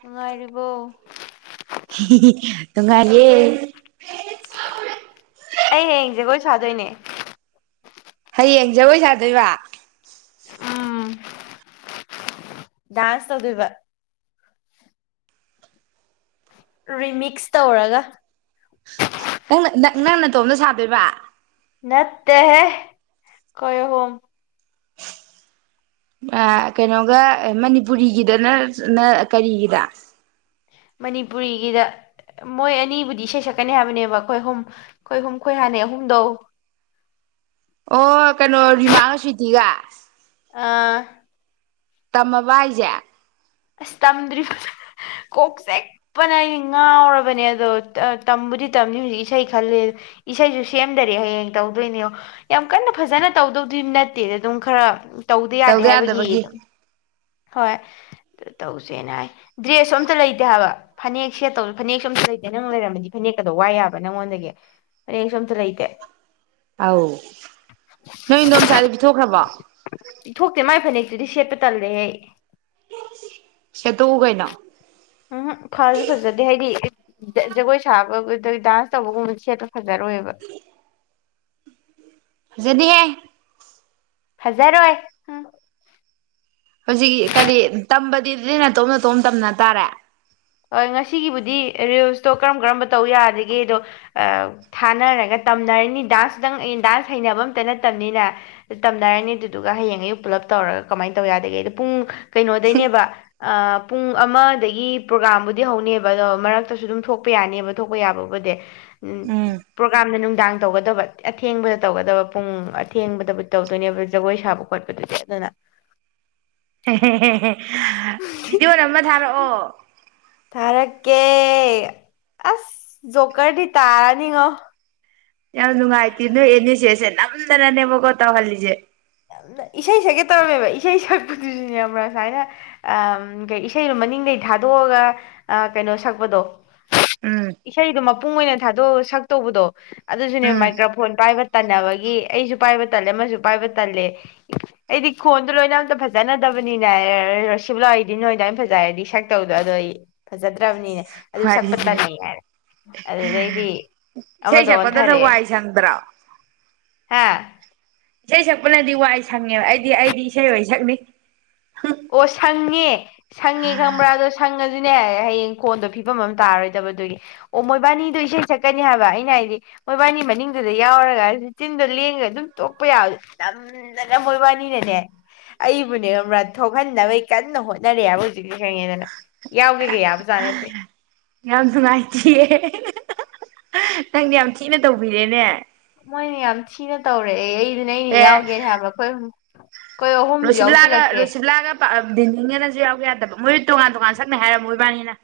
ꯅꯨꯡꯉꯥꯏꯔꯤꯕꯣ ꯉꯨꯡꯉꯥꯏꯑꯦ ꯑꯩ ꯍꯌꯦꯡ ꯖꯒꯣꯏ ꯁꯥꯗꯣꯏꯅꯦ ꯍꯌꯦꯡ ꯖꯒꯣꯏ ꯁꯥꯗꯣꯏꯕ ꯗꯥꯁ ꯇꯧꯗꯨꯕ ꯔꯤꯃꯤꯛꯁ ꯇꯧꯔꯒ ꯅꯪ-ꯅ-ꯅ-ꯅꯪ ꯅꯇꯣꯝꯇ ꯁꯥꯗꯣꯏꯕ ꯅꯠꯇꯦꯍꯦ ꯈꯣꯏ ꯑꯍꯨꯝ ꯑ ꯀꯩꯅꯣꯒ ꯃꯅꯤꯄꯨꯔꯤꯒꯤꯗꯅ ꯅ ꯀꯔꯤꯑꯕ ꯃꯅꯤꯄꯨꯔꯤꯒꯤꯗ ꯃꯣꯏ ꯑꯅꯤꯕꯨꯗꯤ ꯏꯁꯩ ꯁꯛꯀꯅꯤ ꯍꯥꯏꯕꯅꯦꯕ ꯑꯩꯈꯣꯏ ꯑꯍꯨꯝ ꯑꯩꯈꯣꯏ ꯍꯍꯨꯝ ꯈꯣꯏ ꯍꯥꯟꯅꯩ ꯑꯍꯨꯝꯗꯧ ꯑꯣ ꯀꯩꯅꯣ ꯔꯤꯃꯥꯒ ꯁ꯭ꯋꯤꯒ [unintelligible] ꯑꯥ ꯇꯝꯃꯕ ꯍꯥꯏꯁꯦ ꯑꯁ ꯇꯝꯗ꯭ꯔꯤ ꯀꯣꯛ ꯆꯤꯛꯄꯅ ꯑꯩ ꯉꯥꯎꯔꯕꯅꯦ ꯑꯗꯣ ꯇ-ꯇꯝꯕꯨꯗꯤ ꯇꯝꯅꯤ ꯍꯧꯖꯤꯛ ꯏꯁꯩ ꯈꯂꯤ ꯏꯁꯩꯁꯨ ꯁꯦꯝꯗꯔꯤ ꯍꯌꯦꯡ ꯇꯧꯗꯣꯏꯅꯦ ꯌꯥꯝ ꯀꯟꯅ ꯐꯖꯅ ꯇꯧꯗꯧꯗꯤ ꯅꯠꯇꯦ ꯑꯗꯨꯝ ꯈꯔꯥ ꯇꯧꯗ ꯌꯥꯗꯦ ꯍꯥꯏꯕꯒꯤ ꯍꯣꯏ ꯇꯧꯁꯦꯅ ꯍꯥꯏ ꯗ꯭ꯔꯦꯁꯁꯨ ꯑꯝꯇ ꯂꯩꯇꯦ ꯍꯥꯏꯕ ꯐꯅꯦꯛ ꯁꯦꯠꯇꯧ ꯐꯅꯦꯛꯁꯨ ꯑꯝꯇ ꯂꯩꯇꯦ ꯅꯪ ꯂꯩꯔꯝꯃꯗꯤ ꯐꯅꯦꯛꯀꯗꯣ ꯋꯥꯏ ꯌꯥꯕ ꯅꯪꯉꯣꯟꯗꯒꯤ ꯐꯅꯦꯛꯁꯨ ꯑꯝꯇ ꯂꯩꯇꯦ ꯑꯧ ꯅꯣꯏ ꯏꯟꯗꯣꯝ ꯆꯥꯏꯗꯣ ꯄꯤꯊꯣꯛꯈ꯭ꯔꯕꯣ ꯗꯨꯗꯤ ꯁꯦꯠꯄ ꯇꯜꯂꯦꯍꯦ ꯁꯦꯠꯇꯣꯛꯎ ꯀꯩꯅꯣ ꯎꯝ ꯍꯨꯝ ꯐꯥꯁꯨ ꯐꯖꯗꯦ ꯍꯥꯏꯗꯤ ꯖ-ꯖꯒꯣꯏ ꯁꯥꯕꯒꯗ ꯗꯥꯟꯁ ꯇꯧꯕꯒꯨꯝꯕꯗ ꯁꯦꯠꯄ ꯐꯖꯔꯣꯏꯕ ꯐꯖꯗꯦꯍꯦ ꯐꯖꯔꯣꯏ ꯍꯧꯖꯤꯛ ꯀꯔꯤ ꯇꯝꯕ [unintelligible] ꯅꯇꯣꯝ ꯅꯇꯣꯝ ꯇꯝꯅ ꯇꯥꯔꯦ ꯑ ꯉꯁꯤꯒꯤꯕꯨꯗꯤ ꯔꯤꯜꯁꯇꯣ ꯀꯔꯝ ꯀꯔꯝꯕ ꯇꯧ ꯌꯥꯗꯒꯦ ꯗꯣ ꯑ ꯊꯥꯅꯔꯒ ꯇꯝꯅꯔꯅꯤ ꯗꯥꯟꯁ ꯇꯨꯇꯪ ꯑꯩ ꯗꯥꯟꯁ ꯍꯩꯅꯕ ꯑꯝꯇ ꯅꯠꯇꯕꯅꯤꯅ ꯇꯝꯅꯔꯅꯤ ꯑꯗꯨꯗꯨꯒ ꯍꯌꯦꯡ ꯑꯌꯨꯛ ꯄꯨꯜꯂꯞ ꯇꯧꯔꯒ ꯀꯃꯥꯏꯅ ꯇꯧ ꯌꯥꯗꯒꯦ ꯑꯗꯣ ꯄꯨꯡ ꯀꯩꯅꯣꯗꯩꯅꯦꯕ ꯑ ꯄꯨꯡ ꯑꯃꯗꯒꯤ ꯄ꯭ꯔꯣꯒꯥꯝꯕꯨꯗꯤ ꯍꯧꯅꯦꯕ ꯑꯗꯣ ꯃꯔꯛꯇꯁꯨ ꯑꯗꯨꯝ ꯊꯣꯛꯄ ꯌꯥꯅꯦꯕ ꯊꯣꯛꯄ ꯌꯥꯕꯕꯨꯗꯤ ꯎꯝ ꯄ꯭ꯔꯣꯒꯥ꯭ꯔꯥꯝꯅ ꯅꯨꯡꯗꯥꯡ ꯇꯧꯒꯗꯕ ꯑꯊꯦꯡꯕꯗ ꯇꯧꯒꯗꯕ ꯄꯨꯡ ꯑꯊꯦꯡꯕꯗꯕꯨ ꯇꯧꯗꯣꯏꯅꯦꯕ ꯖꯒꯣꯏ ꯁꯥꯕ ꯈꯣꯠꯄꯗꯨꯗꯤ ꯑꯗꯨꯅ ꯍꯦ ꯍꯦ ꯍꯦ ꯍꯦ ꯚꯤꯗꯤꯑꯣ ꯅꯃ ꯊꯥꯔꯛꯑꯣ ꯊꯥꯔꯛꯀꯦ ꯑꯁ ꯖꯣꯀꯔꯗꯤ ꯇꯥꯔꯅꯤꯉꯣ ꯌꯥꯝ ꯅꯨꯡꯉꯥꯏꯇꯦ ꯅꯣꯏ ꯏꯅꯦ ꯆꯦꯁꯦ ꯅꯝꯗꯥꯅꯅꯦꯕꯀꯣ ꯇꯧꯍꯥꯜꯂꯤꯁꯦ꯫ ꯏꯁꯩ ꯁꯛꯀꯦ ꯇꯧꯔꯝꯃꯦꯕ ꯏꯁꯩ ꯁꯛꯄꯗꯨꯁꯨꯅꯦꯕ ꯁꯥꯏꯅ ꯑꯝ ꯀꯩ ꯏꯁꯩꯗꯣ ꯃꯅꯤꯡꯗꯩ ꯊꯥꯗꯣꯛꯑꯒ ꯑ ꯀꯩꯅꯣ ꯁꯛꯄꯗꯣ ꯎꯝ ꯏꯁꯩꯗꯣ ꯃꯄꯨꯡ ꯑꯣꯏꯅ ꯊꯥꯗꯣꯛꯑꯒ ꯁꯛꯇꯧꯕꯗꯣ ꯑꯗꯨꯁꯨꯅꯦ ꯎꯝ ꯃꯥꯏꯀ꯭ꯔꯣꯐꯣꯟ ꯄꯥꯏꯕ ꯇꯟꯅꯕꯒꯤ ꯑꯩꯁꯨ ꯄꯥꯏꯕ ꯇꯜꯂꯦ ꯑꯃꯁꯨ ꯄꯥꯏꯕ꯫ ꯇꯜꯂꯦ ꯑꯩꯗꯤ ꯈꯣꯟꯗꯣ ꯂꯣꯏꯅ ꯑꯝꯇ ꯐꯖꯅꯗꯕꯅꯤꯅ ꯔꯣꯁꯤꯕꯤꯅ ꯍꯣꯏ ꯅꯣꯏꯗꯨꯃꯥꯏꯅ ꯐꯖꯔꯗꯤ ꯁꯛꯇꯧꯗꯣ ꯑꯗꯣ ꯑꯩꯗꯤ ꯐꯖꯗ꯭ꯔꯕꯅꯤꯅ ꯑꯗꯨ ꯁꯛꯄ ꯋꯥꯔꯤꯁꯦ ꯇꯜꯂꯦ ꯍꯥꯏꯔꯦ ꯑꯗꯨꯗꯩꯗꯤ ꯏꯁꯩ ꯑꯃꯗ ꯁꯛꯄꯗꯅ ꯑꯣꯟꯊꯔꯦ ꯋꯥꯏ ꯁꯪꯗ꯭ꯔꯣ ꯍꯥ꯫ ꯏꯁꯩ ꯁꯛꯄꯅꯗꯤ ꯋꯥꯏ ꯁꯪꯉꯦꯕ ꯑꯩꯗꯤ ꯑꯩꯗꯤ ꯏꯁꯩ ꯑꯣꯏ ꯁꯛꯅꯤ꯫ ꯑꯣ ꯁꯠ ꯏꯡꯉꯦ ꯁꯪꯉꯦ ꯈꯪꯕ꯭ꯔꯥ ꯑꯗꯣ ꯁꯪꯉꯥ ꯑꯗꯨꯅꯦ ꯍꯥꯌꯦꯡ ꯈꯣꯟꯗꯣ ꯐꯤꯕꯝ ꯑꯃ ꯇꯥꯔꯥꯔꯣꯏꯗꯕ ꯑꯗꯨꯒꯤ ꯫ ꯑꯣ ꯃꯣꯏꯕꯥꯟꯅꯤꯗꯣ ꯏꯁꯩ ꯁꯛꯀꯅꯤ ꯍꯥꯏꯕ ꯑꯩꯅ ꯍꯥꯏꯗꯤ ꯃꯣꯏꯕꯥꯟꯅꯤ ꯃꯅꯤꯡꯗꯨꯗ ꯌꯥꯎꯔꯒ ꯆꯤꯟꯗꯣ ꯂꯦꯡꯒ ꯑꯗꯨꯝ ꯇꯣꯛꯄ ꯌꯥꯕ ꯅꯝꯗꯅ ꯃꯣꯏꯕꯥꯟꯅꯤꯅꯅꯦ ꯑꯩꯕꯨꯅꯦ ꯕ꯭ꯔꯥ ꯊꯣꯛ ꯍꯟꯅꯕꯩ ꯀꯟꯅ ꯍꯣꯠꯅꯔꯤ ꯍꯥꯏꯕ ꯍꯧꯖꯤꯛꯁꯦ ꯍꯌꯦꯡ ꯑꯅ ꯌꯥꯎꯒꯦꯒ ꯌꯥꯕ ꯖꯥꯠ ꯅꯠꯇꯦ꯫ ꯌꯥꯝ ꯅꯨꯡꯉꯥꯏꯇꯤꯌꯦꯌꯦꯍꯦ ꯅꯪꯗꯤ ꯌꯥꯝ ꯊꯤꯅ ꯇꯧꯕꯤꯔꯦꯅꯦ ꯃꯣꯏꯅꯦ ꯌꯥꯝ ꯊꯤꯅ ꯇꯧꯔꯛꯑꯦ ꯑꯩ ꯑꯗꯨꯅꯦ ꯑꯩꯩꯅ ꯌꯥꯎꯒꯦ ꯍꯥꯏꯕ ꯑꯩꯈꯣꯏ ꯑꯍꯨꯝ ꯔꯣꯁꯤꯕꯥꯂꯥꯒ ꯔꯣꯁꯤꯕꯥꯂꯥꯒ ꯕꯤꯝꯕꯤꯝꯒꯅꯁꯨ ꯌꯥꯎꯒꯦ ꯌꯥꯗꯕ ꯃꯣꯏ ꯇꯣꯉꯥꯟ ꯇꯣꯉꯥꯟ ꯁꯛꯅꯤ ꯍꯥꯏꯔꯕ ꯃꯣꯏꯕꯥꯟꯅꯤꯅ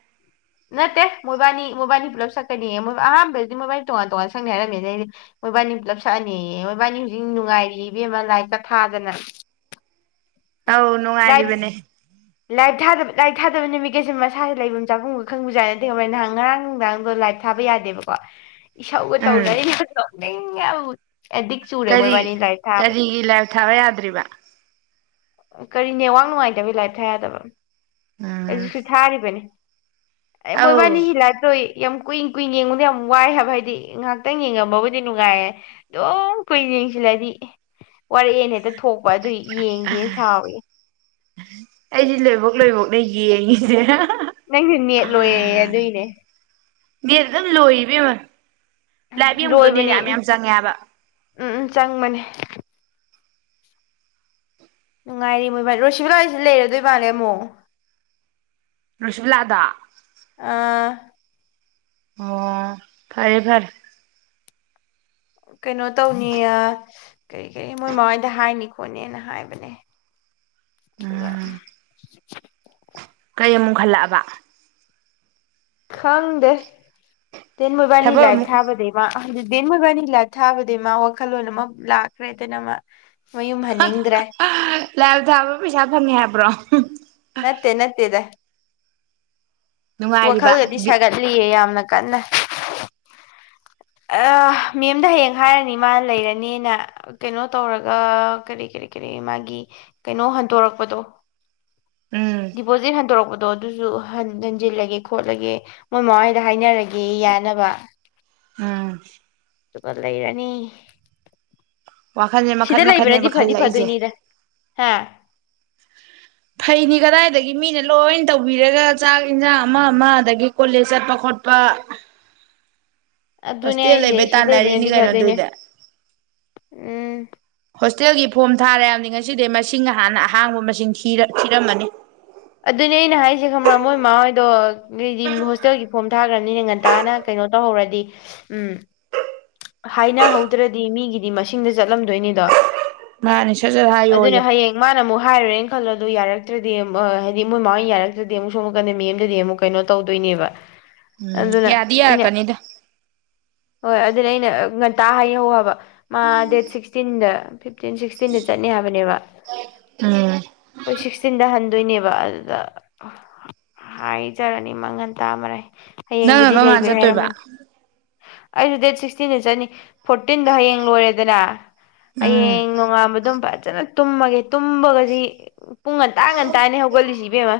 ꯅꯠꯇꯦ ꯃꯣꯏꯕꯥꯟꯅꯤ ꯃꯣꯏꯕꯥꯟꯅꯤ ꯄꯨꯂꯞ ꯁꯛꯀꯅꯦ ꯃꯣꯏ ꯑꯍꯥꯟꯕꯨꯗꯤ ꯃꯣꯏꯕꯥꯟꯅꯤ ꯇꯣꯉꯥꯟ ꯇꯣꯉꯥꯟꯅ ꯁꯛꯅꯤ ꯍꯥꯏꯔꯝꯃꯦ ꯑꯩꯗꯤ ꯃꯣꯏꯕꯥꯟꯅꯤ ꯄꯨꯜꯂꯞ ꯁꯛꯑꯅꯤꯌꯦ ꯃꯣꯏꯕꯥꯟꯅꯤ ꯍꯧꯖꯤꯛ ꯅꯨꯡꯉꯥꯏꯔꯤꯌꯦ ꯏꯕꯦꯝꯃ ꯂꯥꯏꯞꯀ ꯊꯥꯗꯅ ꯑꯧ ꯂꯥꯏꯞ ꯅꯨꯡꯉꯥꯏꯔꯤꯕꯅꯦ ꯂꯥꯏꯞ ꯊꯥꯗꯕ ꯂꯥꯏꯞ ꯊꯥꯗꯕ ꯅꯨꯃꯤꯠ ꯀꯩꯁꯦ ꯃꯁꯥꯁꯦ ꯂꯩꯐꯝ ꯆꯥꯐꯝꯒ ꯈꯪꯕ ꯖꯥꯠ ꯅꯠꯇꯦ ꯃꯣꯏ ꯅꯍꯥꯟ ꯉꯔꯥꯡ ꯅꯨꯡꯗꯥꯡꯗꯣ ꯂꯥꯏꯞ ꯊꯥꯕ ꯌꯥꯗꯦꯕꯀꯣ ꯏꯁꯧꯒ ꯎꯝ ꯇꯧꯅꯔꯤ ꯃꯌꯥꯝꯗꯣ ꯅꯪ ꯌꯥꯎꯑꯣ ꯀꯔꯤ ꯀꯔꯤꯒꯤ ꯂꯥꯏꯞ ꯊꯥꯕ ꯌꯥꯗ꯭ꯔꯤꯕ ꯀꯔꯤ ꯅꯦꯋꯥꯛ ꯅꯨꯡꯉꯥꯏꯇꯕꯒꯤ ꯂꯥꯏꯞ ꯊꯥ ꯌꯥꯗꯕ ꯎꯝ ꯍꯧꯖꯤꯛꯁꯨ ꯊꯥꯔꯤꯕꯅꯤ ꯑꯦ ꯃꯣꯏꯕꯥꯟꯅꯤ ꯑꯧ ꯂꯥꯏꯞ ꯇꯧꯏ ꯌꯥꯝ ꯀꯨꯏꯅ ꯀꯨꯏꯅ ꯌꯦꯡꯉꯨꯅꯨ ꯌꯥꯝ ꯋꯥꯏ ꯍꯥꯏꯕ ꯍꯥꯏꯗꯤ ꯉꯥꯏꯍꯥꯛꯇꯪ ꯌꯦꯡꯉꯝꯃꯕꯨꯗꯤ ꯅꯨꯡꯉꯥꯏꯌꯦ ꯑꯗꯨꯝ ꯀꯨꯏꯅ ꯌꯦꯡꯁꯤꯜꯂꯛꯑꯗꯤ ꯋꯥꯔꯛ ꯑꯦꯅ ꯍꯦꯛꯇ ꯄꯣꯛꯄ ꯑꯗꯨꯏ ꯌꯦꯡꯒꯦ ꯑꯩꯗꯤ ꯂꯣꯏꯕꯧ ꯅꯣꯏꯕꯣꯛꯅ ꯌꯦꯡꯉꯤꯁꯦ ꯅꯪꯁꯨ ꯅꯦꯠ ꯂꯣꯏꯌꯦ ꯑꯗꯨꯢꯅꯦ ꯅꯦꯠ ꯑꯗꯨꯝ ꯂꯣꯏ ꯏꯕꯦꯝꯃ ꯂꯥꯏꯚ ꯌꯦꯡꯕꯗꯣ ꯅꯦꯠ ꯂꯣꯏꯕꯅꯤ ꯌꯥꯝ ꯌꯥꯝ ꯆꯪꯉꯦ ꯍꯥꯏꯕ ꯎꯝ ꯎꯝ ꯆꯪꯕꯅꯦ ꯅꯨꯡꯉꯥꯏꯔꯤ ꯃꯣꯏꯕꯥꯟꯅꯤ ꯔꯣꯁꯤꯕꯥꯂꯥ ꯁꯤꯗ ꯂꯩꯔꯗꯣꯏ ꯃꯥꯂꯦ ꯑꯃꯨꯛ ꯔꯣꯁꯤꯕꯥꯂꯥꯗꯣ ꯑꯥ ꯑꯣ ꯐꯥꯔꯦ ꯐꯥꯔꯦ ꯀꯩꯅꯣ ꯇꯧꯅꯤꯌꯦ ꯑ ꯀꯔꯤ ꯀꯔꯤ ꯃꯣꯏ ꯃꯥ ꯍꯣꯏꯗ ꯍꯥꯏꯅꯤ ꯈꯣꯠꯅꯤꯅ ꯍꯥꯏꯕꯅꯦ ꯑꯗꯨꯒ [inaudible] ꯎꯝ ꯀꯩ ꯑꯃꯨꯛ ꯍꯜꯂꯛꯑꯕ ꯈꯪꯗꯦ ꯇꯦꯟ ꯃꯣꯏꯕꯥꯅꯤ ꯊꯕꯛ ꯂꯥꯏꯕ ꯑꯃꯨꯛ ꯊꯥꯕꯗꯩꯕ ꯑꯗꯨꯗꯤ ꯃꯣꯏꯕꯥꯅꯤ ꯂꯥꯞ ꯊꯥꯕꯗꯩ ꯃꯥ ꯋꯥꯈꯜꯂꯣꯟ ꯑꯃ ꯂꯥꯛꯈ꯭ꯔꯦꯗꯅ ꯃꯥ ꯃꯌꯨꯝ ꯍꯟꯅꯤꯡꯗ꯭ꯔꯦ ꯂꯥꯏꯚ ꯊꯥꯕ ꯄꯩꯁꯥ ꯐꯪꯉꯦ ꯍꯥꯏꯕ꯭ꯔꯣ ꯍꯝ ꯅꯠꯇꯦ ꯅꯠꯇꯦꯗ ꯑꯁ ꯅꯨꯡꯉꯥꯏꯔꯤꯕ ꯋꯥꯈꯜꯒꯗꯤ ꯕꯤ ꯁꯥꯒꯠꯂꯤꯌꯦ ꯌꯥꯝꯅ ꯀꯟꯅ ꯃꯦꯝꯗ ꯍꯌꯦꯡ ꯍꯥꯏꯔꯅꯤ ꯃꯥ ꯂꯩꯔꯅꯤꯅ ꯀꯩꯅꯣ ꯇꯧꯔꯒ ꯀꯔꯤ ꯀꯔꯤ ꯀꯔꯤ ꯃꯥꯒꯤ ꯀꯩꯅꯣ ꯍꯟꯗꯣꯔꯛꯄꯗꯣ ꯎꯝ ꯗꯤꯄꯣꯖꯤꯠ ꯍꯟꯗꯣꯔꯛꯄꯗ ꯑꯗꯣ ꯑꯗꯨꯁꯨ ꯍ ꯍꯟꯖꯤꯜꯂꯒꯦ ꯈꯣꯠꯂꯒꯦ ꯃꯣꯏ ꯃꯃꯥ ꯍꯣꯏꯗ ꯍꯥꯏꯅꯔꯒꯦꯌꯦ ꯌꯥꯅꯕ ꯎꯝ ꯑꯗꯨꯒ ꯂꯩꯔꯅꯤ ꯋꯥꯈꯜꯁꯦ ꯃꯈꯟ ꯁꯤꯗ ꯃꯈꯟꯅꯦꯕ ꯂꯩꯕꯅꯗꯤ ꯐꯗꯤ ꯈꯜꯂꯛꯏꯁꯦ ꯐꯗꯣꯏꯅꯤꯗ ꯍꯥ ꯐꯩꯅꯤ ꯀꯗꯥꯏꯗꯒꯤ ꯃꯤꯅ ꯂꯣꯏ ꯇꯧꯕꯤꯔꯒ ꯆꯥꯛ ꯌꯦꯟꯁꯥꯡ ꯑꯃ ꯑꯃ ꯑꯗꯒꯤ ꯀꯣꯂꯦꯖ ꯆꯠꯄ ꯈꯣꯠꯄ ꯑꯗꯨꯅꯦ ꯍꯣꯁꯇꯦꯜ ꯑꯩꯁꯦ ꯂꯩꯕꯩ ꯁꯤ ꯇꯥꯟꯅꯔꯤꯅꯤ ꯂꯩꯕꯅꯗꯤ ꯀꯩꯅꯣ ꯐꯗꯣꯏꯅꯦ ꯑꯗꯨꯏꯗꯤ ꯎꯝ ꯍꯣꯁꯇꯦꯜꯒꯤ ꯐꯣꯝ ꯊꯥꯔꯦꯍꯥꯏꯕꯅꯤ ꯉꯁꯤꯗꯩ ꯃꯁꯤꯡ ꯍꯥꯟꯅ ꯑꯍꯥꯡꯕ ꯃꯁꯤ ꯊꯤꯔ ꯊꯤꯔꯝꯃꯅꯤ ꯑꯗꯨꯅꯦ ꯑꯩꯅ ꯍꯥꯏꯁꯦ ꯈꯪꯕ꯭ꯔꯥ ꯃꯣꯏꯃꯥ ꯍꯣꯏꯗꯣ ꯒꯤꯗꯤ ꯍꯣꯁꯇꯦꯜꯒꯤ ꯐꯣꯝ ꯊꯥꯈꯒ꯭ꯔꯅꯤ ꯉꯟꯇꯥꯅ ꯀꯩꯅꯣ ꯇꯧꯍꯧꯔꯗꯤ ꯎꯝ ꯍꯥꯏꯅ ꯍꯧꯗ꯭ꯔꯗꯤ ꯃꯤꯒꯤꯗꯤ ꯃꯁꯤꯡꯗ ꯆꯠꯂꯝꯗꯣꯏꯅꯤꯗꯣ ꯃꯥꯅꯤ ꯁꯠ ꯁꯠ ꯍꯥꯏꯌꯣ ꯑꯗꯨꯅ ꯌꯣ ꯍꯌꯦꯡ ꯃꯥꯅ ꯑꯃꯨꯛ ꯍꯥꯏꯔꯨꯔꯦꯅ ꯈꯜꯂꯣ ꯑꯗꯨ ꯌꯥꯔꯛꯇ꯭ꯔꯗꯤ ꯍꯥꯏꯗꯤ ꯃꯣꯏ ꯃꯃꯥꯅ ꯌꯥꯔꯛꯇ꯭ꯔꯗꯤ ꯑꯃꯨꯛ ꯁꯣꯂꯛꯀꯅꯦ ꯃ ꯑꯦꯝꯗꯗꯤ ꯑꯃꯨꯛ ꯀꯩꯅꯣ ꯇꯧꯗꯣꯏꯅꯦꯕ ꯎꯝ ꯑꯗꯨꯅ ꯌꯥꯗꯤ ꯌꯥꯔꯛ ꯑꯩꯅ ꯀꯅꯤꯗ ꯍꯣꯏ ꯑꯗꯨꯅ ꯑꯩꯅ ꯉꯟꯇꯥ ꯍꯥꯏꯍꯧꯕ ꯃꯥ ꯗꯦꯠ ꯁꯤꯛꯁꯇꯤꯟ ꯗ ꯐꯤꯞꯇꯤꯟ ꯁꯤꯛꯁꯇꯤꯟꯗ ꯆꯠꯅꯤ ꯍꯥꯏꯕꯅꯦꯕ ꯎꯝ ꯑꯣꯏ ꯁꯤꯛꯁꯇꯤꯟꯗ ꯍꯟ ꯑꯗꯨꯏꯅꯦꯕ ꯑꯗꯨꯗ ꯍꯥꯏꯖꯔꯅꯤ ꯃ ꯉꯟꯇꯥ ꯃꯥꯔꯦꯏ ꯅꯪꯅ ꯀꯔꯝ ꯀꯥꯟ ꯆꯠꯇꯣꯏꯕ ꯑꯩꯁꯨ ꯗꯦꯠ ꯁꯤꯁꯇꯤꯟꯗ ꯆꯠꯅꯤ ꯐꯣꯔꯇꯤꯟꯗꯣ ꯍꯌꯦꯡ ꯂꯣꯏꯔꯦꯗꯅ ꯎꯝ ꯍꯌꯦꯡ ꯅꯣꯡꯉꯥꯟꯕꯗꯣꯝ ꯐꯖꯅ ꯇꯨꯝꯃꯒꯦ ꯇꯨꯝꯃꯒꯁꯤ ꯄꯨꯡ ꯉꯟꯇꯥ ꯉꯟꯇꯥꯅꯦ ꯍꯧꯒꯠꯂꯤꯁꯤ ꯏꯕꯦꯝꯃ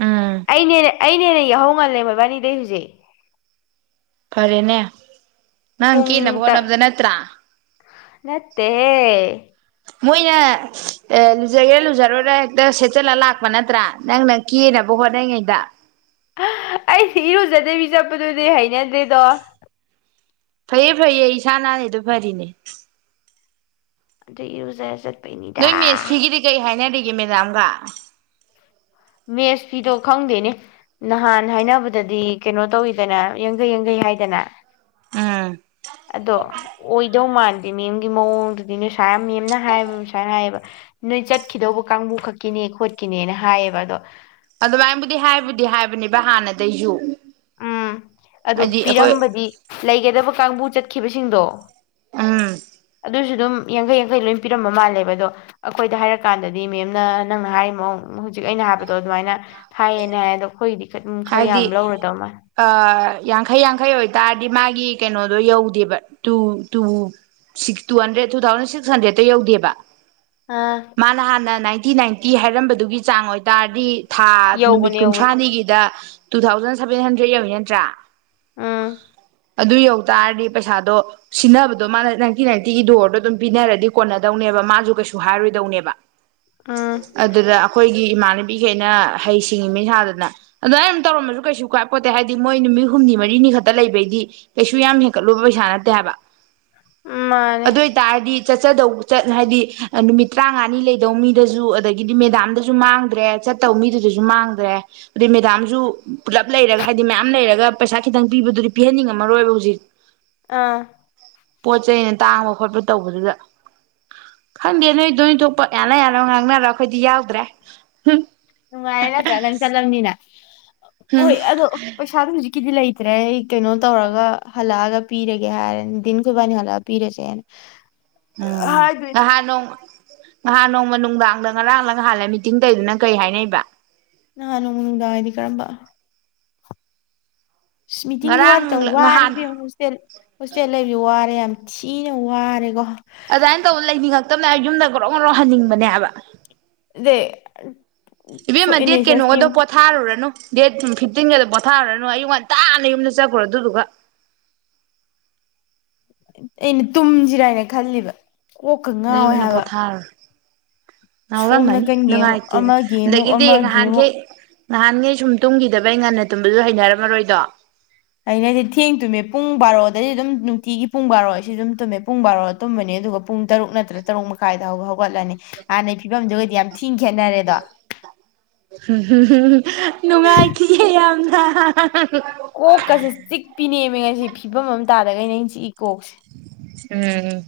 ꯎꯝ ꯑꯩꯅꯦ ꯑꯩꯅꯦ ꯍꯦꯟꯅ ꯌꯥꯎꯍꯧ ꯉꯜꯂꯦ ꯃꯣꯏꯕꯥꯅꯤꯗꯩ ꯍꯧꯖꯤꯛ ꯐꯔꯦꯅꯦ ꯅꯪ ꯀꯦꯅꯕ ꯍꯣꯅꯕꯗ ꯅꯠꯇ꯭ꯔꯥ ꯅꯠꯇꯦ ꯍꯦ ꯃꯣꯏꯅ ꯂꯨꯖꯒꯦꯔ ꯂꯨꯖꯔꯣꯏꯔ ꯍꯦꯛꯇ ꯁꯦꯠꯆꯜꯂ ꯂꯥꯛꯄ ꯅꯠꯇ꯭ꯔꯥ ꯅꯪꯅ ꯀꯦꯅꯕ ꯍꯣꯠꯅꯔꯤꯉꯩꯗ ꯑꯩꯁ ꯏꯔꯨꯖꯗꯕꯤ ꯆꯠꯄꯗꯨꯗꯤ ꯍꯩꯅ ꯗꯩꯗ ꯐꯩꯌꯦ [unintelligible] ꯐꯩꯌꯦ ꯏꯁꯥ ꯅꯥꯟꯂꯤꯗꯣ ꯐꯔꯤꯅꯦ ꯑꯗꯨ ꯏꯔꯨ ꯖꯔ ꯆꯠ ꯅꯣꯏ ꯃꯦꯁꯁꯤꯒꯤꯗꯤ ꯀꯔꯤ ꯍꯥꯏꯅꯔꯤ ꯃꯦꯗꯥꯝꯒ [unintelligible] ꯃꯦꯁ ꯐꯤꯗꯣ ꯈꯪꯗꯦꯅꯦ ꯅꯍꯥꯟ ꯍꯥꯏꯅꯕꯗꯗꯤ ꯀꯩꯅꯣ ꯇꯧꯋꯤꯗꯅ ꯌꯥꯡꯈꯩ ꯌꯥꯡꯈꯩ ꯍꯥꯏꯗꯅ ꯎꯝ ꯑꯗꯣ ꯑꯣꯏꯗꯧ ꯃꯥꯟ ꯃꯦꯝꯒꯤ ꯃꯑꯣꯡꯗꯨꯗꯤ ꯅꯣꯏ ꯁꯥ ꯃꯦꯝꯅ ꯍꯥꯏꯌꯦꯕ ꯁꯨꯃꯥꯏ ꯍꯥꯏꯌꯦꯕ ꯅꯣꯏ ꯆꯠꯈꯤꯗꯧꯕ ꯀꯥꯡꯕꯨ ꯈꯛꯀꯤꯅꯦ ꯈꯣꯠꯀꯤꯅꯦꯅ ꯍꯥꯏꯌꯦꯕ [unintelligible] ꯑꯗꯨꯃꯥꯏꯅꯕꯨꯗꯤ ꯍꯥꯏꯕꯨꯗꯤ ꯍꯥꯏꯕꯅꯦꯕ ꯍꯥꯟꯅꯗꯩꯁꯨ ꯎꯝ ꯑꯗꯨ ꯍꯥꯏꯗꯤ ꯑꯩꯈꯣꯏ ꯄꯤꯔꯝꯕꯗꯤ ꯂꯩꯒꯗꯕ ꯀꯥꯡꯕꯨ ꯆꯠꯈꯤꯕꯁꯤꯡꯗꯣ ꯎꯝ ꯑꯗꯨꯁꯨ ꯑꯗꯨꯝ ꯌꯥꯡꯈꯩ ꯌꯥꯡꯈꯩ ꯂꯣꯏ ꯄꯤꯔꯝꯕ ꯃꯥꯜꯂꯦꯕ ꯑꯗꯣ ꯑꯩꯈꯣꯏꯗ ꯍꯥꯏꯔꯀꯥꯟꯗꯗꯤ ꯃꯦꯝꯅ ꯅꯪꯅ ꯍꯥꯏꯔꯤꯃꯣ ꯍꯧꯖꯤꯛ ꯑꯩꯅ ꯍꯥꯏꯕꯗꯣ ꯑꯗꯨꯃꯥꯏꯅ ꯊꯥꯏꯌꯦꯅ ꯍꯥꯏ ꯑꯗꯣ ꯑꯩꯈꯣꯏꯒꯤꯗꯤ ꯑꯗꯨꯝ ꯈꯔ ꯌꯥꯝ ꯂꯧꯔꯅꯤ ꯑ ꯌꯥꯡꯈꯩ ꯌꯥꯡꯈꯩ ꯑꯣꯏꯇꯥꯔꯗꯤ ꯃꯥꯒꯤ ꯀꯩꯅꯣꯗꯣ ꯌꯧꯗꯦꯕ two two six two hundred two thousand six ꯍꯟꯗ꯭ꯔꯦꯗꯠꯇꯣ ꯌꯧꯗꯦꯕ ꯑꯥ [unintelligible] ꯏꯟꯇꯤ ꯅꯥꯏꯟꯇꯤ ꯍꯥꯏꯔꯝꯕꯗꯨꯒꯤ ꯆꯥꯡ ꯑꯣꯏꯇꯥꯔꯗꯤ ꯊꯥ ꯅꯨꯃꯤꯠ ꯌꯧꯕꯅꯦ ꯌꯧꯕꯅꯦ ꯀꯨꯟꯊ꯭ꯔꯥꯅꯤꯒꯤꯗ ꯇꯨ ꯊꯥꯎꯖꯟ ꯁꯚꯦꯟ ꯍꯟꯗ꯭ꯔꯦꯗ ꯌꯧꯏ ꯅꯠꯇ꯭ꯔꯥ ꯎꯝ ꯑꯗꯨ ꯌꯧ ꯇꯔꯗꯤ ꯄꯩꯁꯥꯗꯣ ꯁꯤꯟꯅꯕꯗꯣ ꯃꯥꯅ ꯅꯥꯏꯟꯇꯤ ꯅꯥꯏꯟꯇꯤꯒꯤ ꯗꯣꯔꯗꯣ ꯑꯗꯨꯝ ꯄꯤꯅꯔꯗꯤ ꯀꯣꯟꯅꯗꯧꯅꯦꯕ ꯃꯥꯁꯨ ꯀꯩꯁꯨ ꯍꯥꯏꯔꯣꯏꯗꯧꯅꯦꯕ ꯎꯝ ꯑꯗꯨꯗ ꯑꯩꯈꯣꯏꯒꯤ ꯏꯃꯥꯟ [unintelligible] ꯍꯩ ꯁꯤꯡꯉꯤ ꯃꯤꯁꯥꯗꯅ ꯑꯗꯨꯃꯥꯏ ꯇꯧꯔꯝꯃꯁꯨ ꯀꯩꯁꯨ ꯀꯥꯏꯄꯣꯠꯇꯦ ꯍꯥꯏꯗꯤ ꯃꯣꯏ ꯅꯨꯃꯤꯠ ꯍꯨꯝꯅꯤ ꯃꯔꯤꯅꯤ ꯈꯛꯇ ꯂꯩꯕꯩꯗꯤ ꯀꯩꯁꯨ ꯌꯥꯝ ꯍꯦꯟꯀꯠꯂꯨꯕ ꯄꯩꯁꯥ ꯅꯠꯇꯦ ꯍꯥꯏꯕ ꯎ ꯃꯥꯅꯦ ꯑꯗꯨ ꯑꯣꯏꯇꯥꯔꯗꯤ ꯆꯠꯆꯗꯧ ꯆꯠ ꯍꯥꯏꯗꯤ ꯅꯨꯃꯤꯠ ꯇꯔꯥꯉꯥꯅꯤ ꯂꯩꯗꯧ ꯃꯤꯗꯁꯨ ꯑꯗꯒꯤꯗꯤ ꯃꯦꯗꯥꯝꯗꯁꯨ ꯃꯥꯡꯗ꯭ꯔꯦ ꯆꯠꯇꯧ ꯃꯤꯗꯨꯗꯁꯨ ꯃꯥꯡꯗ꯭ꯔꯦ ꯑꯗꯨꯩ ꯃꯦꯗꯥꯝꯁꯨ ꯄꯨꯂꯞ ꯂꯩꯔꯒ ꯍꯥꯏꯗꯤ ꯃꯌꯥꯝ ꯂꯩꯔꯒ ꯄꯩꯁꯥ ꯈꯤꯇꯪ ꯄꯤꯕꯗꯨꯗꯤ ꯄꯤꯍꯟꯅꯤꯡꯉꯝꯃꯔꯣꯏꯕ ꯍꯧꯖꯤꯛ ꯑꯥ ꯄꯣꯠ ꯆꯩꯩꯅ ꯇꯥꯡꯕ ꯈꯣꯠꯄ ꯇꯧꯕꯗꯨꯗ ꯈꯪꯗꯦ ꯅꯣꯏꯗꯣꯏ ꯊꯣꯛꯄ ꯌꯥꯅ ꯌꯥꯅꯕ ꯉꯥꯡꯅꯔꯣ ꯑꯩꯈꯣꯏꯗꯤ ꯌꯥꯎꯗ꯭ꯔꯦ ꯅꯨꯡꯉꯥꯏ ꯅꯠꯇ꯭ꯔꯥ ꯅꯪ ꯆꯠꯂꯝꯅꯤꯅ ꯍꯣꯏ ꯑꯗꯣ ꯄꯩꯁꯥꯗꯣ ꯍꯧꯖꯤꯛ ꯀꯤꯗꯤ ꯂꯩꯇ꯭ꯔꯦ ꯑꯩ ꯀꯩꯅꯣ ꯇꯧꯔꯒ ꯍꯜꯂꯛꯑꯒ ꯄꯤꯔꯒꯦ ꯍꯥꯏꯔꯅꯤ ꯗꯤꯟ ꯈꯣꯏꯕꯥꯅꯤ ꯍꯜꯂꯛꯑꯒ ꯄꯤꯔꯁꯦꯅ ꯎꯝ ꯍꯥꯏꯗꯣꯏꯅꯦ ꯅꯍꯥ ꯅꯣꯡ ꯅꯍꯥꯟ ꯅꯣꯡꯃ ꯅꯨꯡꯗꯥꯡꯗ ꯉꯔꯥꯡꯂ ꯅꯍꯥꯟꯂ ꯃꯤꯇꯤꯡ ꯇꯧꯏꯗꯨꯅ ꯀꯩ ꯍꯥꯏꯅꯩꯕ ꯅꯍꯥꯟ ꯅꯣꯡ ꯅꯨꯡꯗꯥ ꯍꯥꯏꯗꯤ ꯀꯔꯝꯕ ꯃꯤꯇꯤꯡꯒꯤ ꯉꯔꯥꯡ ꯋꯥꯔꯤ ꯇꯧ ꯋꯥꯔꯤ ꯉꯍꯥꯟ ꯍꯣꯁꯇꯦꯜ ꯍꯣꯁꯇꯦꯜ ꯂꯩꯌꯣ ꯋꯥꯔꯦ ꯌꯥꯝ ꯊꯤꯅ ꯋꯥꯔꯦꯒꯣ ꯑꯗꯨꯃꯥꯏꯅ ꯇꯧꯕ ꯂꯩꯅꯤꯡꯉꯛꯇꯕꯅꯦ ꯑꯩ ꯌꯨꯝꯗ ꯉꯣꯔꯧ ꯉꯣꯔꯧ ꯍꯟꯅꯤꯡꯕꯅꯦ ꯍꯥꯢꯕ ꯗ ꯏꯕꯦꯝꯃ ꯗꯦꯠ ꯁꯣꯛꯏꯅꯦꯖ ꯑꯥꯏ ꯀꯩꯅꯣꯒꯗꯣ ꯁ꯭ꯀꯤꯝ ꯄꯣꯊꯥꯔꯨꯔꯅꯨ ꯗꯦꯠ ꯐꯤꯞꯇꯤꯟꯒ ꯑꯗꯨꯝ ꯄꯣꯊꯥꯔꯨꯔꯅꯨ ꯑꯌꯨꯛ ꯉꯟꯇꯥꯥꯟꯅ ꯌꯨꯝꯗ ꯆꯠꯈ꯭ꯔꯣ ꯑꯗꯨꯗꯨꯒ ꯑꯩꯅ ꯇꯨꯝꯖꯤꯔꯥ ꯍꯥꯏꯅ ꯈꯜꯂꯤꯕ ꯀꯪꯛꯀ ꯉꯥꯎꯋꯦ ꯅꯌꯨꯝꯗ ꯍꯥꯏꯕ ꯄꯣꯊꯥꯔꯣ ꯁꯣꯝ ꯉꯥꯎꯔꯝꯃꯅꯤ ꯅꯥꯀꯟꯒꯤ ꯑꯃꯨꯛ ꯅꯨꯡꯉꯥꯏꯇꯦꯅ ꯑꯃꯒꯤ ꯑꯃꯨꯛ ꯑꯗꯒꯤꯗꯤ ꯑꯃꯒꯤ ꯅꯍꯥꯟꯈꯤ ꯑꯃꯨꯛ ꯅꯍꯥꯟꯒ ꯁꯨꯝ ꯇꯨꯝꯈꯤꯗꯕꯩ ꯉꯟꯅ ꯇꯨꯝꯕꯁꯨ ꯍꯩꯅꯔꯝꯃꯔꯣꯏꯗꯣ ꯑꯩꯅꯗꯤ ꯊꯦꯡ ꯇꯨꯝꯃꯦ ꯄꯨꯡ ꯕꯥꯔꯣꯗꯗꯤ ꯑꯗꯨꯝ ꯅꯨꯡꯇꯤꯒꯤ ꯄꯨꯡ ꯕꯥꯔꯣ ꯑꯩꯁꯤ ꯑꯗꯨꯝ ꯇꯨꯝꯃꯦ ꯄꯨꯡ ꯕꯥꯔꯣ ꯇꯨꯝꯕꯅꯤ ꯑꯗꯨꯒ ꯄꯨꯡ ꯇꯔꯨꯛ ꯅꯠꯇ꯭ꯔꯒ ꯇꯔꯨꯛ ꯃꯈꯥꯏꯗ ꯍꯧꯒꯠꯂꯅꯤ ꯍꯥꯟꯅꯩ ꯐꯤꯕꯝꯗꯨ ꯑꯣꯢꯗꯤ ꯌꯥꯝ ꯊꯤ ꯅꯨꯡꯉꯥꯏꯈꯤꯑꯦ ꯌꯥꯝꯅ ꯍ ꯍ ꯍ ꯀꯣꯛꯀꯁꯦ ꯆꯤꯛꯄꯤ ꯅꯦꯃꯦ ꯉꯁꯤ ꯐꯤꯕꯝ ꯑꯃ ꯇꯥ ꯗꯩꯅꯦ ꯑꯩ ꯆꯤꯛꯏ ꯀꯣꯛꯁ ꯎꯝ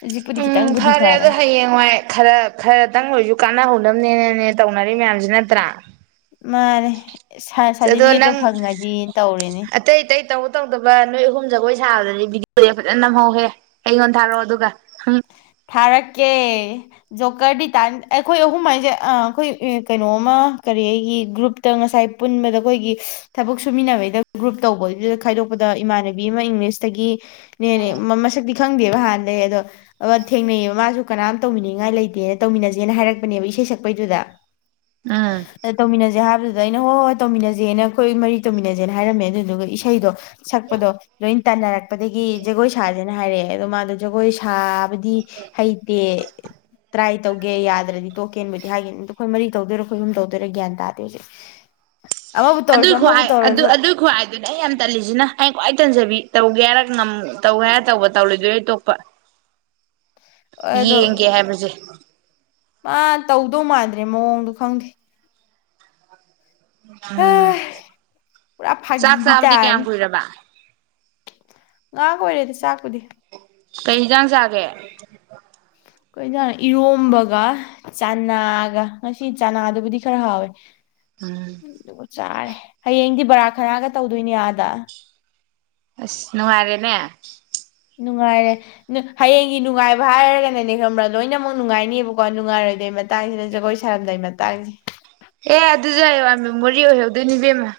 ꯍꯧꯖꯤꯛꯄꯨꯗꯤ ꯎꯝ ꯈꯤꯇꯪꯕꯨꯗꯤ ꯐꯔꯦ ꯑꯗꯣ ꯍꯌꯦꯡꯋꯥꯏ ꯈꯔ ꯈꯔꯗꯪ ꯑꯣꯏꯁꯨ ꯀꯥꯟꯅꯍꯧꯅꯕꯅꯦꯅꯦ ꯇꯧꯅꯔꯤ ꯃꯌꯥꯝꯁꯦ ꯅꯠꯇ꯭ꯔꯥ ꯃꯥꯅꯦ ꯁꯥ ꯑꯗꯣ ꯁꯥꯔꯇꯤꯐꯤꯀꯦꯠꯇꯣ ꯅꯪ ꯐꯪꯉꯗꯤ ꯇꯧꯔꯤꯅꯤ ꯑꯇꯩ ꯑꯇꯩ ꯇꯧ ꯇꯧꯗꯕ ꯅꯣꯏ ꯑꯍꯨꯝ ꯖꯒꯣꯏ ꯁꯥꯕꯗꯗꯤ ꯕꯤꯗꯤꯑꯣ ꯐꯖꯅ ꯅꯝꯍꯧꯒꯦ ꯑꯩꯉꯣꯟ ꯊꯥꯔꯛꯑꯣ ꯑꯗꯨꯒ ꯍꯨꯝ ꯊꯥꯔꯛꯀꯦ ꯖꯣꯀꯔꯗꯤ ꯇꯥꯜ ꯑꯩꯈꯣꯏ ꯑꯍꯨꯝ ꯃꯔꯤꯖ ꯑꯥ ꯑꯩꯈꯣꯏ ꯀꯩꯅꯣꯃ ꯀꯔꯤ ꯑꯩꯒꯤ ꯒ꯭ꯔꯨꯞꯇ ꯉꯁꯥꯏ ꯄꯨꯟꯕꯗ ꯑꯩꯈꯣꯏꯒꯤ ꯊꯕꯛ ꯁꯨꯃꯤꯟꯅꯕꯩꯗ ꯒ꯭ꯔꯨꯞ ꯇꯧꯕꯗꯨꯗ ꯈꯥꯏꯗꯣꯛꯄꯗ ꯏꯃꯥꯟꯅꯕꯤ ꯑꯃ ꯏꯪꯂꯤꯁꯇꯒꯤꯅꯦ ꯃꯁꯛꯇꯤ ꯈꯪꯗꯦꯕ ꯍꯥꯟꯅꯗꯩ ꯑꯗꯣ ꯊꯦꯡꯅꯩꯕ ꯃꯥꯁꯨ ꯀꯅꯥꯝ ꯇꯧꯃꯤꯅꯤꯉꯥꯏ ꯂꯩꯇꯦꯅ ꯇꯧꯃꯤꯟꯅꯁꯦꯅ ꯍꯥꯏꯔꯛꯄꯅꯦꯕ ꯏꯁꯩ ꯁꯛꯄꯩꯗꯨꯗ ꯎꯝ ꯑ ꯇꯧꯃꯤꯟꯅꯁꯦ ꯍꯥꯏꯕ ꯑꯗꯣ ꯑꯩꯅ ꯍꯣꯏ ꯍꯣꯏ ꯇꯧꯃꯤꯟꯅꯁꯦꯅ ꯑꯩꯈꯣꯏ ꯃꯔꯤ ꯇꯧꯃꯤꯟꯅꯁꯦꯅ ꯍꯥꯏꯔꯝꯃꯦ ꯑꯗꯨꯗꯨꯒ ꯏꯁꯩꯗꯣ ꯁꯛꯄꯗꯣ ꯂꯣꯏꯅ ꯇꯥꯟꯟꯅꯔꯛꯄꯗꯒꯤ ꯖꯒꯣꯏ ꯁꯥꯁꯦꯅ ꯍꯥꯏꯔꯛꯑꯦ ꯑꯗꯣ ꯃꯥꯗꯣ ꯖꯒꯣꯏ ꯁꯥ ꯗꯤ ꯍꯩꯇꯦ ꯇ꯭ꯔꯥꯏ ꯇꯧꯒꯦ ꯌꯥꯗ꯭ꯔꯗꯤ ꯇꯣꯛꯀꯦꯕꯨꯗꯤ ꯍꯥꯏꯒꯤꯅꯤ ꯑꯗ ꯑꯩꯈꯣꯏ ꯃꯔꯤ ꯇꯧꯗꯣꯏꯔꯣ ꯑꯩꯈꯣꯏ ꯑꯍꯨꯝ ꯇꯧꯗꯣꯏꯔꯣ ꯒ꯭ꯌꯥꯟ ꯇꯥꯗꯦ ꯑꯩꯁꯨ ꯑꯗꯨꯏ ꯈꯋꯥꯏ ꯑꯗꯨ ꯑꯗꯨ ꯈ ꯨꯍꯥꯏꯏꯗꯨꯅꯦ ꯑꯩ ꯌꯥꯝ ꯇꯜꯂꯤꯖꯤꯅ ꯑꯩ ꯈ꯭ꯋꯥꯏ ꯇꯟꯖꯕꯤ ꯇꯧꯒꯦ ꯍꯥꯏꯔ ꯉꯝ ꯇꯧꯒꯦ ꯍꯥꯏꯔ ꯇꯧꯕ ꯇꯧꯔꯣꯏꯗꯣꯏ ꯑꯣꯏꯔ ꯇꯣꯛꯄ ꯑꯗꯣ ꯌꯦꯡꯒꯦ ꯍꯥꯏꯕꯁꯦ ꯃꯥ ꯇꯧꯗꯧ ꯃꯥꯟꯗ꯭ꯔꯦ ꯃꯑꯣꯡꯗꯣ ꯈꯪꯗꯦ ꯎꯝ ꯄꯨꯔꯥ ꯆꯥꯛ ꯐꯥꯒꯤꯗꯤ ꯆꯥꯕꯗꯤ ꯀꯌꯥꯝ ꯇꯥꯔꯅꯤ ꯀꯨꯏꯔꯕ ꯑꯣꯏꯔꯦꯗꯤ ꯆꯥꯛ ꯄꯨꯗꯤ ꯀꯩ ꯏꯟꯁꯥꯡ ꯆꯥꯒꯦ ꯀꯩ ꯏꯟꯖꯥꯡ ꯔꯣꯝꯕꯒ ꯆꯥꯅꯥꯒ ꯉꯁꯤ ꯆꯥꯅꯥꯗꯨꯕꯨꯗꯤ ꯈꯔ ꯍꯥꯎꯋꯦ ꯎꯝ ꯑꯗꯨꯒ ꯆꯥꯔꯦ ꯍꯌꯦꯡꯗꯤ ꯕꯔꯥ ꯈꯅꯥꯒ ꯇꯧꯗꯣꯏꯅꯤ ꯑꯥꯗ ꯑꯁ ꯅꯨꯡꯉꯥꯏꯔꯦꯅꯦ ꯅꯨꯡꯉꯥꯏꯔꯦ ꯍꯌꯦꯡꯒꯤ ꯅꯨꯡꯉꯥꯏꯕ ꯍꯥꯏꯔꯒꯅꯅꯦ ꯈꯡꯕ꯭ꯔꯥ ꯂꯣꯏꯅꯃꯛ ꯅꯨꯡꯉꯥꯏꯅꯤꯕꯀꯣ ꯅꯨꯡꯉꯥꯏꯔꯣꯏꯗꯣꯏꯕ ꯃꯇꯥꯡꯁꯤꯅ ꯖꯒꯣꯏ ꯁꯥꯔꯝꯗꯥꯏ ꯃꯇꯥꯡꯁꯦ ꯑꯦ ꯑꯗꯨꯁꯨ ꯍꯌꯦꯡꯋꯥꯏ ꯃꯦꯃꯣꯔꯤ ꯑꯣꯏꯍꯧꯗꯣꯏꯅꯦ ꯏꯕꯦꯝꯃ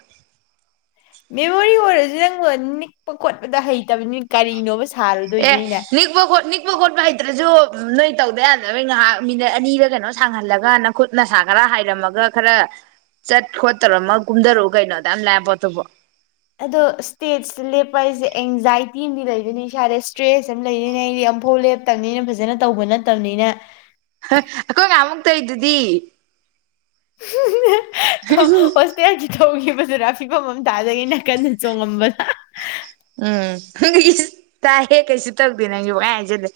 ꯃꯤꯑꯣꯢ ꯑꯣꯏꯔꯁꯨ ꯅꯪꯕꯣ ꯅꯤꯛꯄ ꯈꯣꯠꯄꯗ ꯍꯩꯇꯕꯅꯤ ꯀꯔꯤꯅꯣꯕ ꯁꯤ ꯑꯦ ꯅꯤꯛꯄ ꯈꯣꯠ ꯅꯤꯛꯄ ꯈꯣꯠꯄ ꯍꯩꯇ꯭ꯔꯁꯨ ꯅꯣꯏ ꯇꯧꯗ ꯌꯥꯗꯕꯩ ꯉꯥꯏꯍꯥꯛ ꯃꯤꯅꯠ ꯑꯅꯤꯔ ꯀꯩꯅꯣ ꯁꯥꯡꯍꯜꯂꯒ ꯅꯥꯈꯨꯠ ꯅꯁꯥ ꯈꯔ ꯍꯥꯏꯔꯝꯃꯒ ꯈꯔ ꯆꯠ ꯈꯣꯠꯇꯧꯔꯃ ꯀꯨꯝꯊꯔꯛꯎ ꯀꯩꯅꯣ ꯑꯗꯥꯝ ꯂꯥꯏ ꯄꯣꯠꯇꯨꯕꯣ ꯑꯗꯣ ꯏꯁꯇꯦꯠꯁꯇ ꯂꯦꯞꯄ ꯍꯥꯏꯁꯦ ꯑꯦꯡꯖꯥꯏꯇꯤ ꯑꯃꯗꯤ ꯂꯩꯔꯅꯤ ꯏꯁꯥꯁꯦ ꯏꯁꯇ꯭ꯔꯦꯁ ꯑꯃ ꯂꯩꯗꯣꯏꯅꯦ ꯑꯩꯗꯤ ꯑꯃꯝꯐꯥꯎ ꯂꯦꯞꯇꯕꯅꯤꯅ ꯐꯖꯅ ꯇꯧꯕ ꯅꯠꯇꯕꯅꯤꯅ ꯑꯩꯈꯣꯏ ꯉꯍꯥꯟꯃꯨꯛ ꯇꯩꯏꯗꯨꯗꯤ ꯍꯣ ꯍꯣꯁꯇꯦꯜꯒꯤ ꯇꯣꯡꯌꯨ ꯁꯨꯔ ꯐꯤꯕꯝ ꯑꯃꯝ ꯇꯥꯗꯒꯤ ꯅꯥ ꯀꯟꯗ ꯆꯣꯡꯉꯝꯕꯗ ꯏꯁꯏꯁ ꯇꯥꯏꯍꯦ ꯀꯩꯁꯨ ꯇꯧꯗꯦ ꯅꯪꯁꯨ ꯄꯨꯡꯍꯥꯏ ꯍꯥꯏꯖꯂꯦ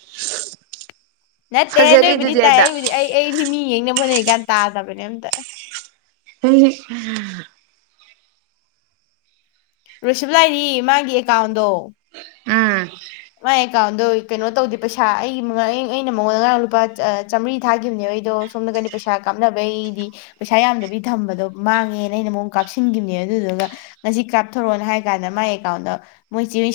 ꯅꯠꯇꯦ ꯅꯣꯏꯕꯨꯗꯤ ꯇꯥꯏ ꯑꯩꯕꯨꯗꯤ ꯑꯩ ꯑꯩꯗꯤ ꯃꯤ ꯌꯦꯡꯅꯕ ꯍꯣꯠꯅꯩ ꯒꯌꯥꯟ ꯇꯥꯗꯕꯅꯦ ꯑꯝꯇ ꯍ ꯔꯨꯁꯤꯕꯂꯥꯢꯅꯤ ꯃꯥꯒꯤ ꯑꯦꯀꯥꯎꯟꯗꯣ ꯎꯝ ꯃꯥꯏ ꯑꯦꯀꯥꯎꯟꯗꯣ ꯀꯩꯅꯣ ꯇꯧꯗꯦ ꯄꯩꯁꯥ ꯑꯩꯒꯤ ꯃ ꯑꯩ ꯑꯩꯅ ꯃꯉꯣꯟꯗ ꯉꯔꯥꯡ ꯂꯨꯄꯥ ꯑ ꯆꯥꯝꯃꯔꯤ ꯊꯥꯈꯤꯕꯅꯦ ꯑꯩꯗꯣ ꯁꯣꯝꯗ ꯀꯟꯅ ꯄꯩꯁꯥ ꯀꯥꯞꯅꯕꯒꯤꯗꯤ ꯄꯩꯁꯥ ꯌꯥꯝꯗꯕꯤ ꯊꯝꯕꯗꯣ ꯃꯥꯡꯉꯦꯅ ꯑꯩꯅ ꯃꯉꯣꯟꯗ ꯀꯥꯞꯁꯤꯟꯒꯤꯝꯅꯦ ꯑꯗꯨꯗꯨꯒ ꯉꯁꯤ ꯀꯥꯞꯊꯣꯔꯣꯑꯣꯅ ꯍꯥꯏ ꯀꯥꯟꯗ ꯃꯥꯥꯏ ꯑꯦꯀꯥꯎꯟꯗ ꯃꯣꯏ ꯆꯦꯁꯤ